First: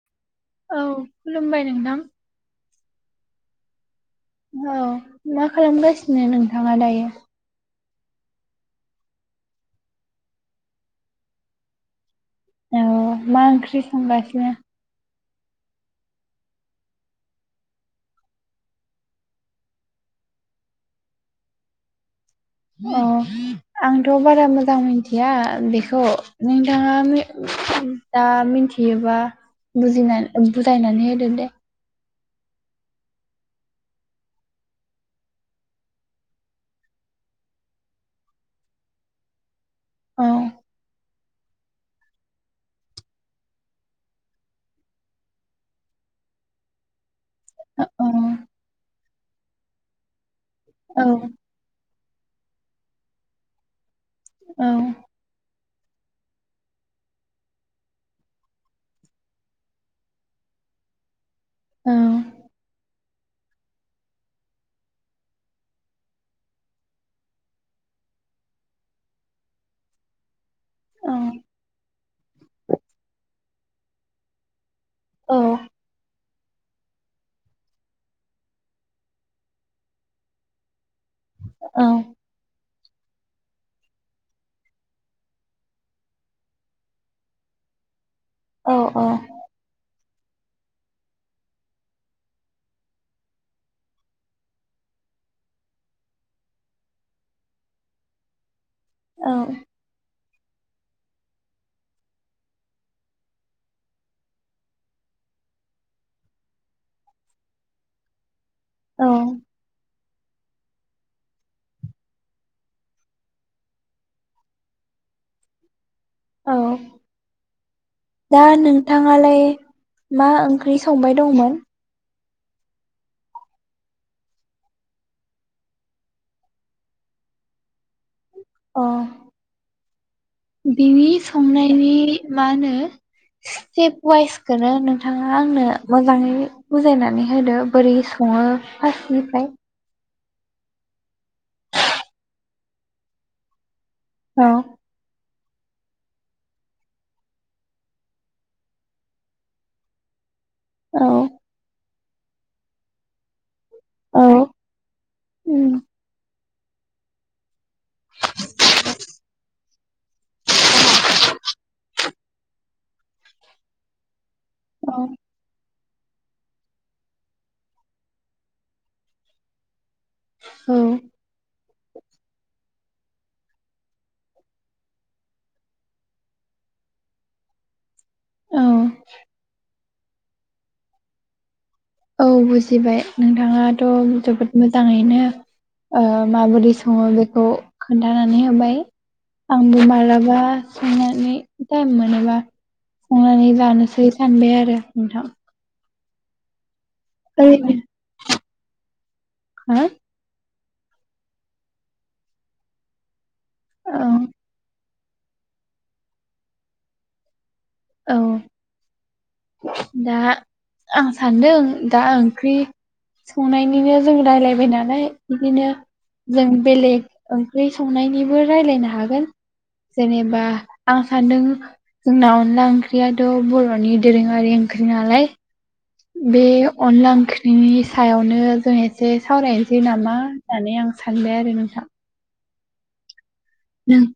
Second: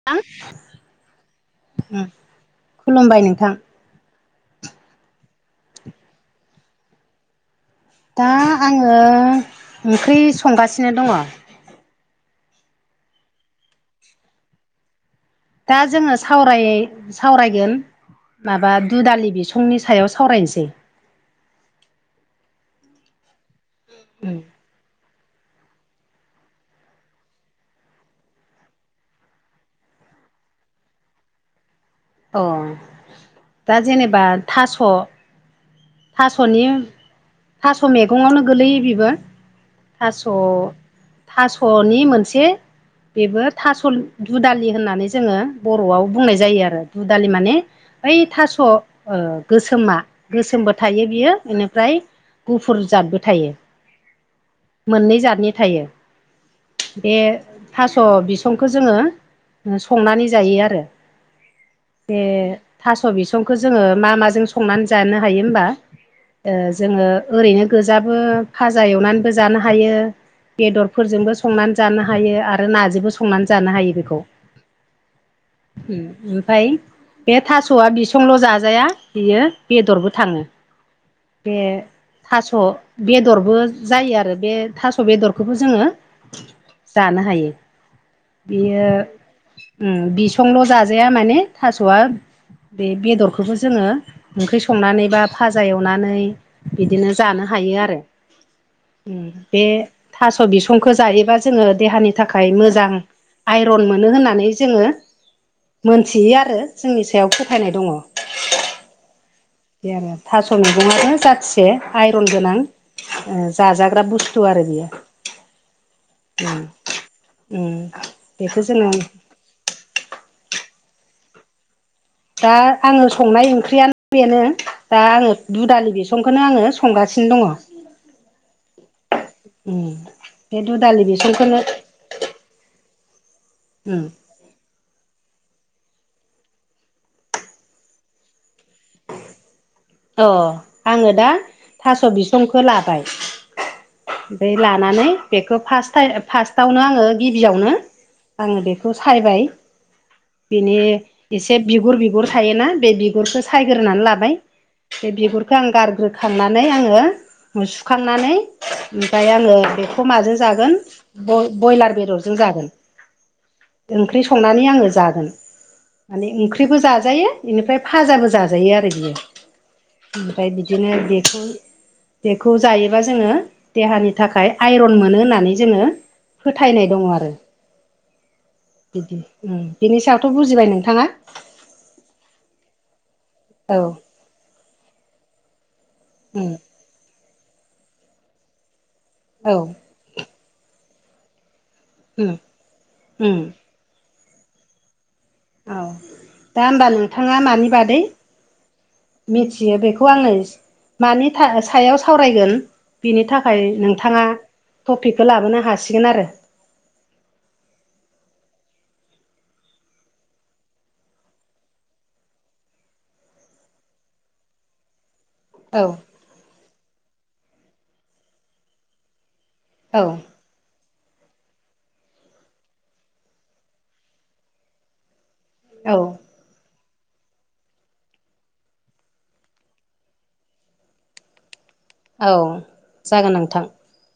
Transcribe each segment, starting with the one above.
[inaudible] औ खुलुमबाय नोंथां खुलुमबाय नोंथां औ मा खालामगासिनो नोंथाङा दायो दा आङो ओंख्रै संगासिनो दङ। औ मा ओंख्रि संगासिनो दा जोङो सावरायगोन माबा दुदालि बिसंनि सायाव सावरायनोसै अ आंथ' बारा मोजां मोन थिया बेखौ नोंथाङा दा मिथियोबा बुजिनानै बुजायनानै होदो दे औ दा जेनेबा थास' थास'नि थास' मैगङावनो गोलैयो बेबो औ थास' थास'नि मोनसे बेबो थास' दुदालि होननानै जोङो बर'वाव बुंनाय जायो आरो दुदालि माने औ ओइ थास' ओ गोसोमा गोसोम औ थायो बियो इनिफ्राय गुफुर जादबो थायो औ मोननै जादनि थायो बे थास' बिसंखौ जोङो संनानै जायो आरो औ बे थास' बिसंखौ जोङो मा माजों संनानै जानो हायो होमबा ओ जोङो ओरैनो गोजाबो भाजा एवनानैबो जानो हायो बेदरफोरजोंबो संनानै जानो हायो आरो नाजोंबो संनानै जानो हायो बेखौ औ उम ओमफाय बे थास'आ बिसंल' जाजाया बियो बेदरबो थाङो बे औ थास' बेदरबो जायो आरो बे थास' बेदरखौबो जोङो जानो हायो बियो उम बिनसंल' जाजाया माने थास'आ बे बेदरखौबो जोङो ओंख्रि संनानै बा फाजा एवनानै बिदिनो जानो हायो आरो उम औ बे थास' बिसंखौ जायोबा जोङो देहानि थाखाय मोजां आइरन मोनो होननानै जोङो मोनथियो आरो जोंनि सायाव फोथायनाय दङ औ बे आरो थास' मैगङानो जाथिसे आइरन गोनां ओ जाजाग्रा बुस्थु आरो बियो औ उम उम दा बेखौ जोङो नोंथाङालाय मा ओंख्रि संबाय दंमोन दा आङो संनाय ओंख्रियानो बेनो दा आङो दुदालि बिसंखौनो आङो संगासिनो दङ अ उम बे दुदालि बिनि बेसंखौनो संनायनि मा होनो स्टेप उम वाइस बेखौनो नोंथाङा आंनो मोजाङै बुजायनानै होदो बोरै सङो फासनिफ्राय अ आङो दा थास' बिसंखौ लाबाय औ ओमफाय लानानै बेखौ फास फासटावनो आङो गिबियावनो आङो बेखौ सायबाय बिनि औ एसे बिगुर बिगुर थायोना बे बिगुरखौ सायग्रोनानै औ लाबाय बे बिगुरखौ आं उम गारग्रोखांनानै आङो सुखांनानै ओमफ्राय आङो बे खौ माजों जागोन ब्रयलार बेदरजों जागोन। ओंख्रि संनानै आङो औ जागोन माने ओंख्रिबो जाजायो बेनिफ्राय फाजाबो जाजायो आरो बियो। ओमफ्राय बिदिनो औ बेखौ जायोबा जोङो देहानि थाखाय आइरन मोनो होननानै जोङो फोथायनाय दङ आरो बिदि बिनि सायावथ' बुजिबाय नोंथाङा। औ बुजिबाय औ नोंथाङाथ' जोबोद मोजाङैनो ओ उम माबोरै सङो बेखौ खोन्थानानै होबाय। औ आंबो मालाबा संनानै टाइम उम मोनोबा उम संनानै जानोसै सानबाय आरो नोंथां। औ दा ओमबा नों नोंथाङा मानि ओरैनो बादै मिथियो हो बेखौ आङो मानि सायाव सावरायगोन बिनि थाखाय नोंथाङा औ टपिकखौ लाबोनो हासिगोन आरो औ दा आं सान्दों दा ओंख्रि संनायनिनो जों रायज्लायबाय नालाय बिदिनो औ जों बेलेग ओंख्रि संनायनिबो रायलायनो हागोन औ जेनेबा आं सानदों जोंनाव अनला ओंख्रियाथ' बर'नि दोरोङारि ओंख्रि नालाय औ बे अनला ओंख्रिनि सायावनो जों एसे सावरायनोसै नामा होननानै आं सानबाय आरो नोंथां औ जागोन नोंथां। नों [unintelligible]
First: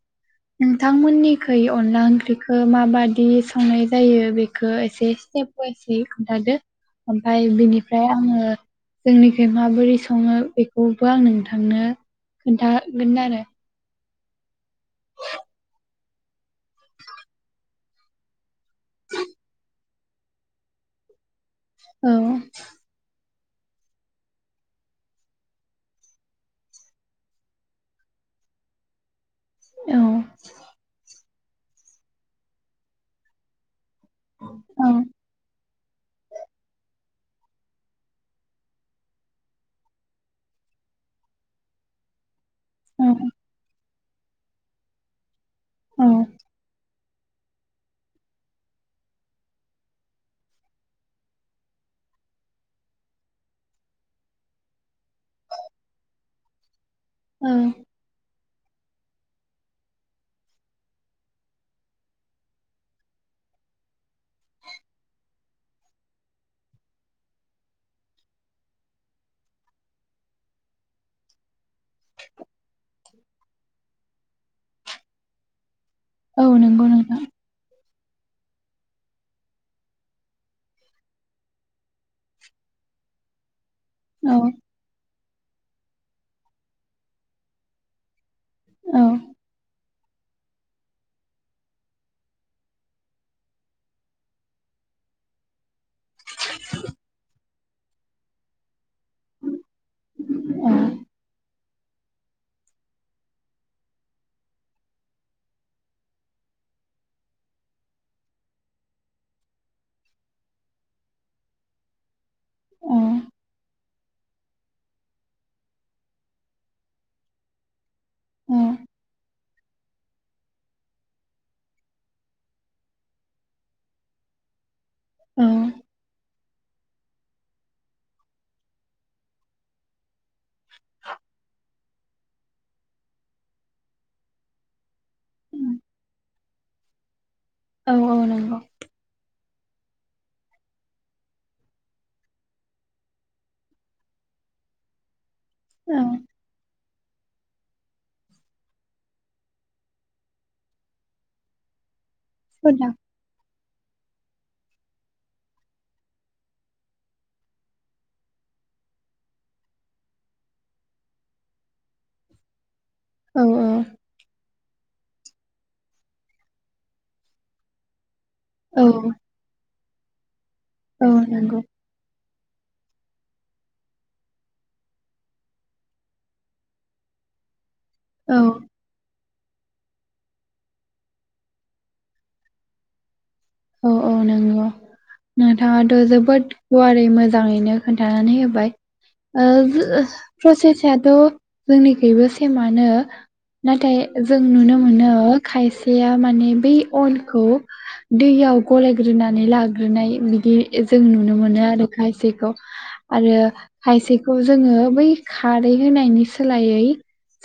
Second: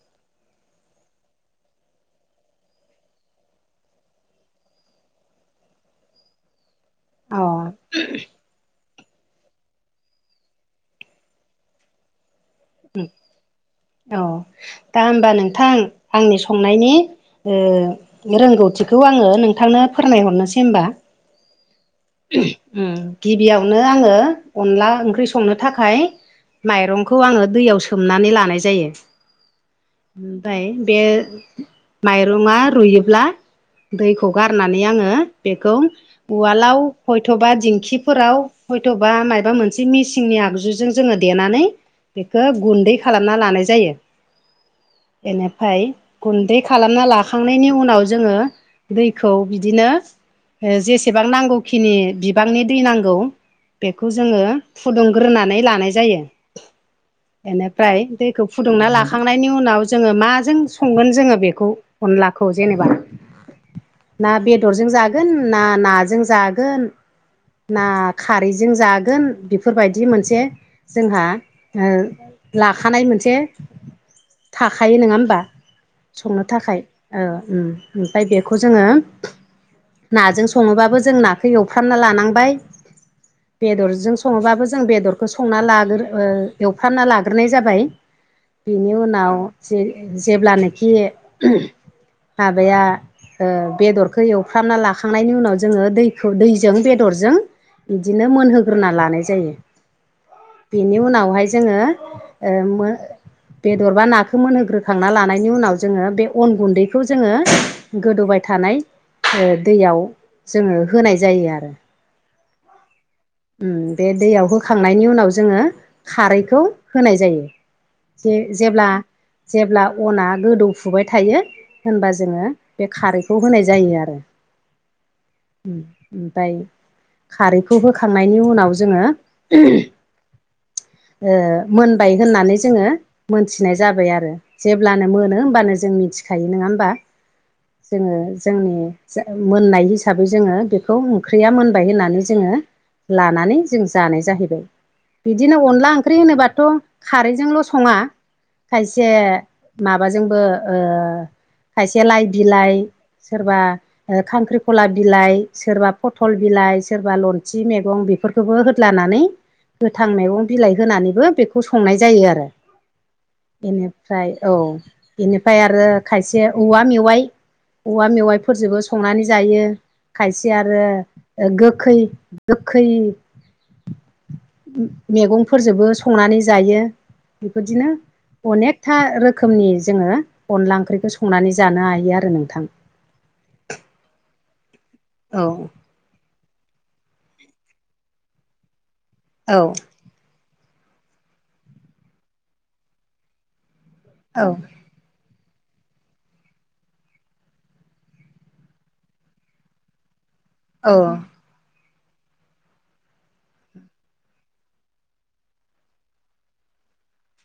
नोंथांमोननिखै अनला ओंख्रिखौ माबादि संनाय जायो बेखौ एसे स्टेप बेखौ एसे खोन्थादो औ ओमफ्राय बिनिफ्राय आङो जोंनिखै माबोरै सङो बेखौबो आं नोंथांनो खोन्थागोन आरो। औ दा होमबा नोंथां आंनि संनायनि रोंगौथिखौ आङो नोंथांनो फोरमायहरनोसै होनबा औ [inaudible] गिबियावनो आङो अनला ओंख्रि संनो थाखाय माइरंखौ आङो दैयाव सोमनानै लानाय जायो औ ओमफ्राय बे माइरंआ रुयोब्ला दैखौ गारनानै औ आङो बेखौ उवालाव हयथ'बा दिंखिफोराव हयथबा मायबा मोनसे मेसिनि आगजु जों जोङो देनानै बेखौ गुन्दै औ खालामना लानाय जायो। ओमफ्राय औ गुन्दै खालामना लाखांनायनि उनाव जोङो दैखौ बिदिनो जेसेबां नांगौखिनि बिबांनि दै नांगौ बेखौ जोङो फुदुंग्रोनानै लानाय जायो। औ बेनिफ्राय दैखौ फुदुंना लाखांनायनि उनाव जोङो माजों संगोन जोङो बेखौ अनलाख' जेनेबा ना बेदरजों जागोन ना नाजों जागोन ना खारैजों जागोन बेफोरबायदि मोनसे जोंहा लाखानाय मोनसे थाखायो नङा होमबा संनो औ थाखाय नंगौ औ नोंथां ओमफ्राय बेखौ जोङो नाजों सङोबाबो जों नाखौ एसे एवफ्रामना लानांबाय बेदरजों औ सङोबाबो जों जों बेदरखौ संना ला ओ एवफ्रामना लाग्रोनाय जाबाय बिनि औ उनाव ज जेब्लानोखि माबाया ओ बेदरखौ एवफ्रामना लाखांनायनि उनाव जोङो दैखौ दैजों बेदरजों बिदिनो मोनहोग्रोना लानाय जायो औ बेनि उनावहाय जोङो ओ [unintelligible] बेदरबा नाखौ मोनहोग्रोखांना लानायनि उनाव जोङो बे अन गुन्दैखौ जोङो गोदौबाय थानाय दैयाव जोङो होनाय जायो आरो अ बे दैयाव होखांनायनि उनाव जोङो खारैखौ होनाय जायो जे जेब्ला जेब्ला अना गोदौफुबाय थायो होनबा जोङो बे खारैखौ होनाय जायो आरो औ ओमफ्राय खारैखौ हो होखांनायनि उनाव जोङो मोनबाय होननानै जोङो मोनथिनाय जाबाय आरो जेब्लानो मोनो होमबानो जों मिथिखायो नङा होमबा औ औ जोङो नंगौ जोंनि जा मोननाय हिसाबै जोङो बेखौ ओंख्रिया मोनबाय होननानै जोङो लानानै जों जानाय जाहैबाय बिदिनो अनला औ ओंख्रि होनोबाथ' खारैजोंल' सङा खायसे माबाजोंबो ओ खायसे लाइ बिलाइ सदा सोरबा खांख्रिखला बिलाइ सोरबा फथल बिलाइ सोरबा लन सि मैगं बेफोरखौबो होदलानानै गोथां मैगं बिलाइ होनानैबो बेखौ संनाय जायो आरो औ औ बेनिफ्राय औ बेनिफ्राय आरो खायसे औवा मेवाइ औवा मेवाइफोरजोंबो औ संनानै जायो खायसे आरो औ नंगौ गोखै गोखै मैगंफोरजोंबो संनानै जायो बेफोरदिनो औ अनेक था रोखोमनि जोङो अनला ओंख्रिखौ संनानै जानो हायो आरो नोंथां औ औ नंगौ औ नोंथाङा ओ' जोबोद गुवारै मोजाङैनो खोन्थानानै होबाय औ ओ प्रसेसाथ' जोंनिखैबो सेमानो नाथाय जों औ नुनो मोनो खायसेया माने बै अनखौ दैयाव गलायग्रोनानै लाग्रोनाय बिदि औ जों नुनो मोनो आरो खायसेखौ आरो खायसेखौ जोङो बै खारै होनायनि सोलायै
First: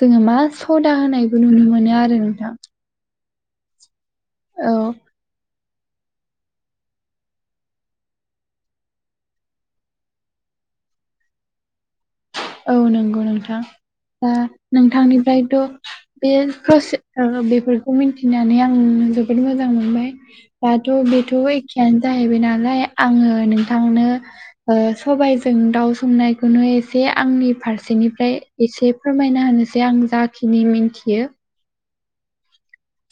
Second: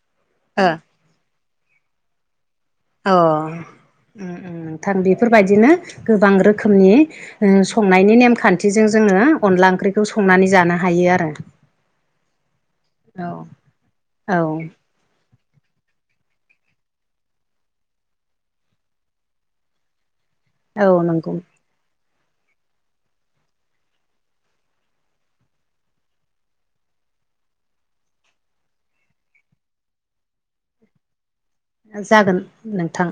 जोङो मा सदा होनायबो नुनो मोनो आरो नोंथां अ नोंथां उम उम औ नोंथां बेफोरबायदिनो गोबां रोखोमनि ओ संनायनि नेमखान्थिजों जोङो अनला ओंख्रिखौ संनानै जानो हायो आरो औ नंगौ औ नोंथां दा औ नोंथांनिफ्रायथ' बे प्रसे बेफोरखौ मिन्थिनानै आं जोबोद मोजां मोनबाय दाथ' औ नंगौ बेथ' एखेयानो जाहैबाय नालाय आङो नोंथांनो ओ सबाइजों दाउ संनायखौनो एसे एसे आंनि फारसेनिफ्राय एसे फोरमायना होनोसै आं जाखिनि मिन्थियो जागोन नोंथां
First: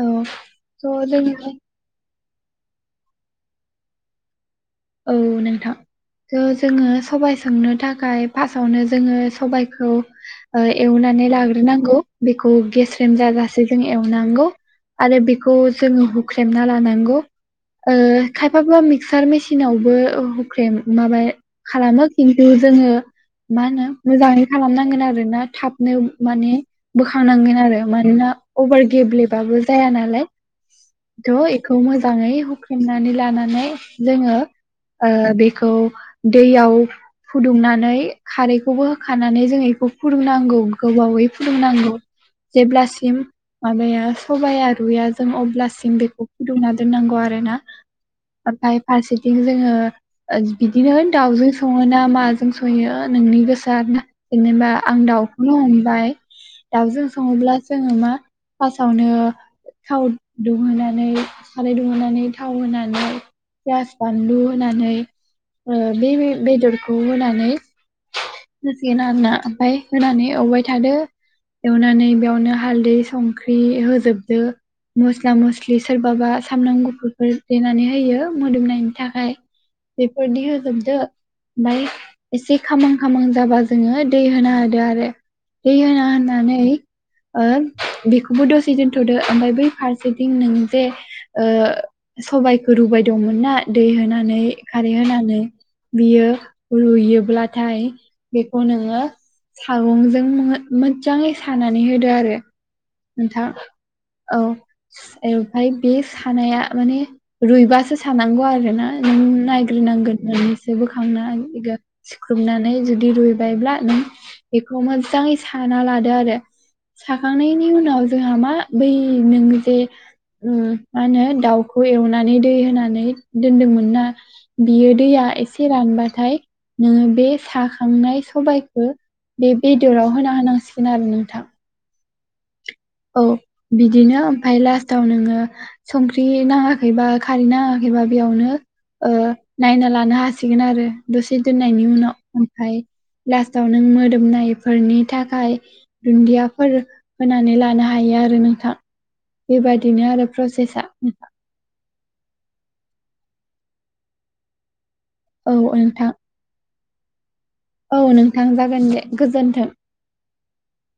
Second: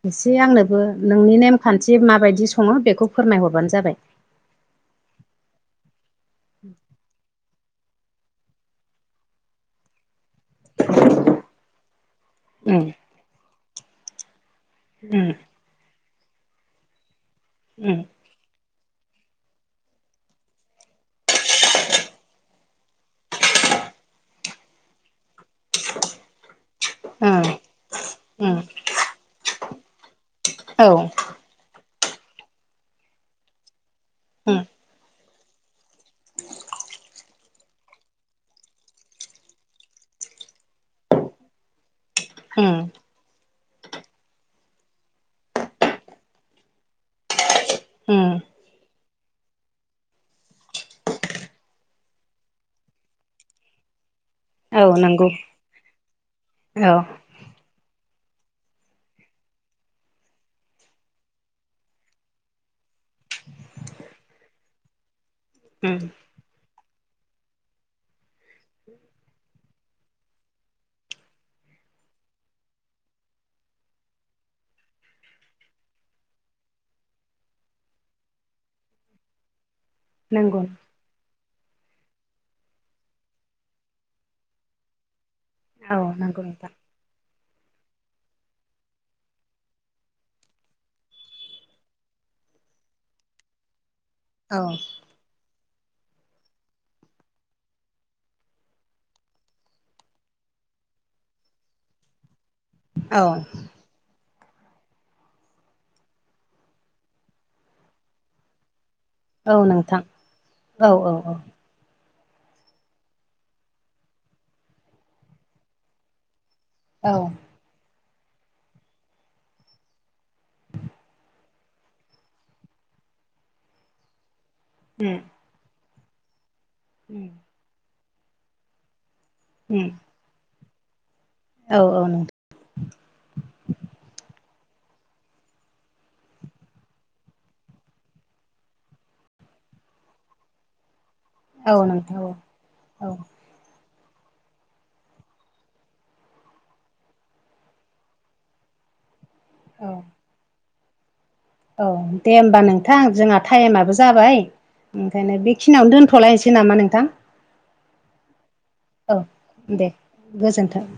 औ स' एसे आंनोबो जों नोंनि नेम खानथि माबायदि सङो बेखौ फोरमायहरबानो जाबाय औ नोंथां थ' जोङो सबाइ संनो थाखाय फार्स्टावनो जोङो सबाइखौ एवनानै लाग्रोनांगौ बेखौ उम गेस्रेम जाजासे जों एवनांगौ आरो उम बेखौ जोङो हुख्रेमना लानांगौ ओ ओम खायफाबा मिक्सार मेसिनावबो हख्रेम माबा खालामो खिनथु जोङो मा होनो मोजाङै खालामनांगोन आरोना थाबनो माने उम बोखांनांगोन आरो मानोना उम अभार गेब्लेबाबो जाया नालाय औ थ' बेखौ मोजाङै हुख्रेमनानै लानानै जोङो उम ओ बेखौ दैयाव फुदुंनानै खारैखौबो होखानानै जोङो बेखौ फुदुंनांगौ गोबावै फुदुंनांगौ उम जेब्लासिम माबाया सबाया रुया जों अब्लासिम बेखौ फुदुंना दोननांगौ आरोना उम ओमफाय फारसे थिं जोङो बिदिनो दावजों सङो ना माजों सङो नोंनि गोसो आरोना जेनेबा औ आं नंगौ दाउखौनो हमबाय औ दाउजों सङोब्ला जोङो मा फारसावनो थाव दुंहोनानै साराय दुंहोनानै थाव होनानै बानलु होनानै उम बे बेदरखौ होनानै जासिगोन आरोना ओमफ्राय होनानै एवबाय थादो एवनानै बेयावनो हालदै संख्रि होजोबदो। मस्ला मस्लि सोरबाबा सामब्राम गुफुरफोर देनानै होयो मोदोमनायनि थाखाय बेफोरनि नंगौ होजोबदो ओमफ्राय एसे खामहां खामहां जाबा जोङो दै होना होदो आरो। दै औ होना नंगौ होनानै नोंथां ओ बेखौबो दसे दोनथ'दो ओमफ्राय बै फारसेथिं नों जे ओ सबायाइखौ रुबाय दंमोन ना दै होनानै औ खारै होनानै बियो रुयोब्लाथाय बेखौ नोङो सागंजों मोजाङै सानानै होदो आरो। औ नोंथां औ ओमफ्राय बे सानाया माने रुइबासो सानांगौ आरोना। उम औ नोंथां नायग्रनांगोन होननानैसो औ औ औ बोखांनांगोन सिुख्रुबनानै जुदि रुइबायब्ला नों बेखौ मोजाङै साना लादो आरो। औ साखांनायनि उनाव जोंहा मा बै नों जे उम मा होनो दाउ खौ एवनानै दै होनानै दोनदोंमोन ना बियो उम दैया एसे रानबाथाय नोङो उम बे साखांनाय सबबायखौ बे उम बेदराव होना होनांसिगोन आरो नोंथां। औ औ नोंथां औ बिदिनो ओमफ्राय लास्टाव नोङो संख्रि नाङाखैबा खारै नाङाखैबा बेयावनो ओ नायना लानो हासिगोन आरो दसे औ दोननायनि उनाव नोंथां ओमफ्राय लास औ नों मोदोमनायफोरनि थाखाय दुन्दियाफोर होनानै ला नों हायो आरो नोंथां औ बेबायदिनो आरो प्रसेसा औ दे होमबा नोंथां जोंहा टाइमाबो जाबाय। ओंखायनो औ बेखिनियावनो नोंथां दोनथ'लायनोसै नामा नोंथां? औ नोंथां जागोन दे गोजोनथों। गोजोनथों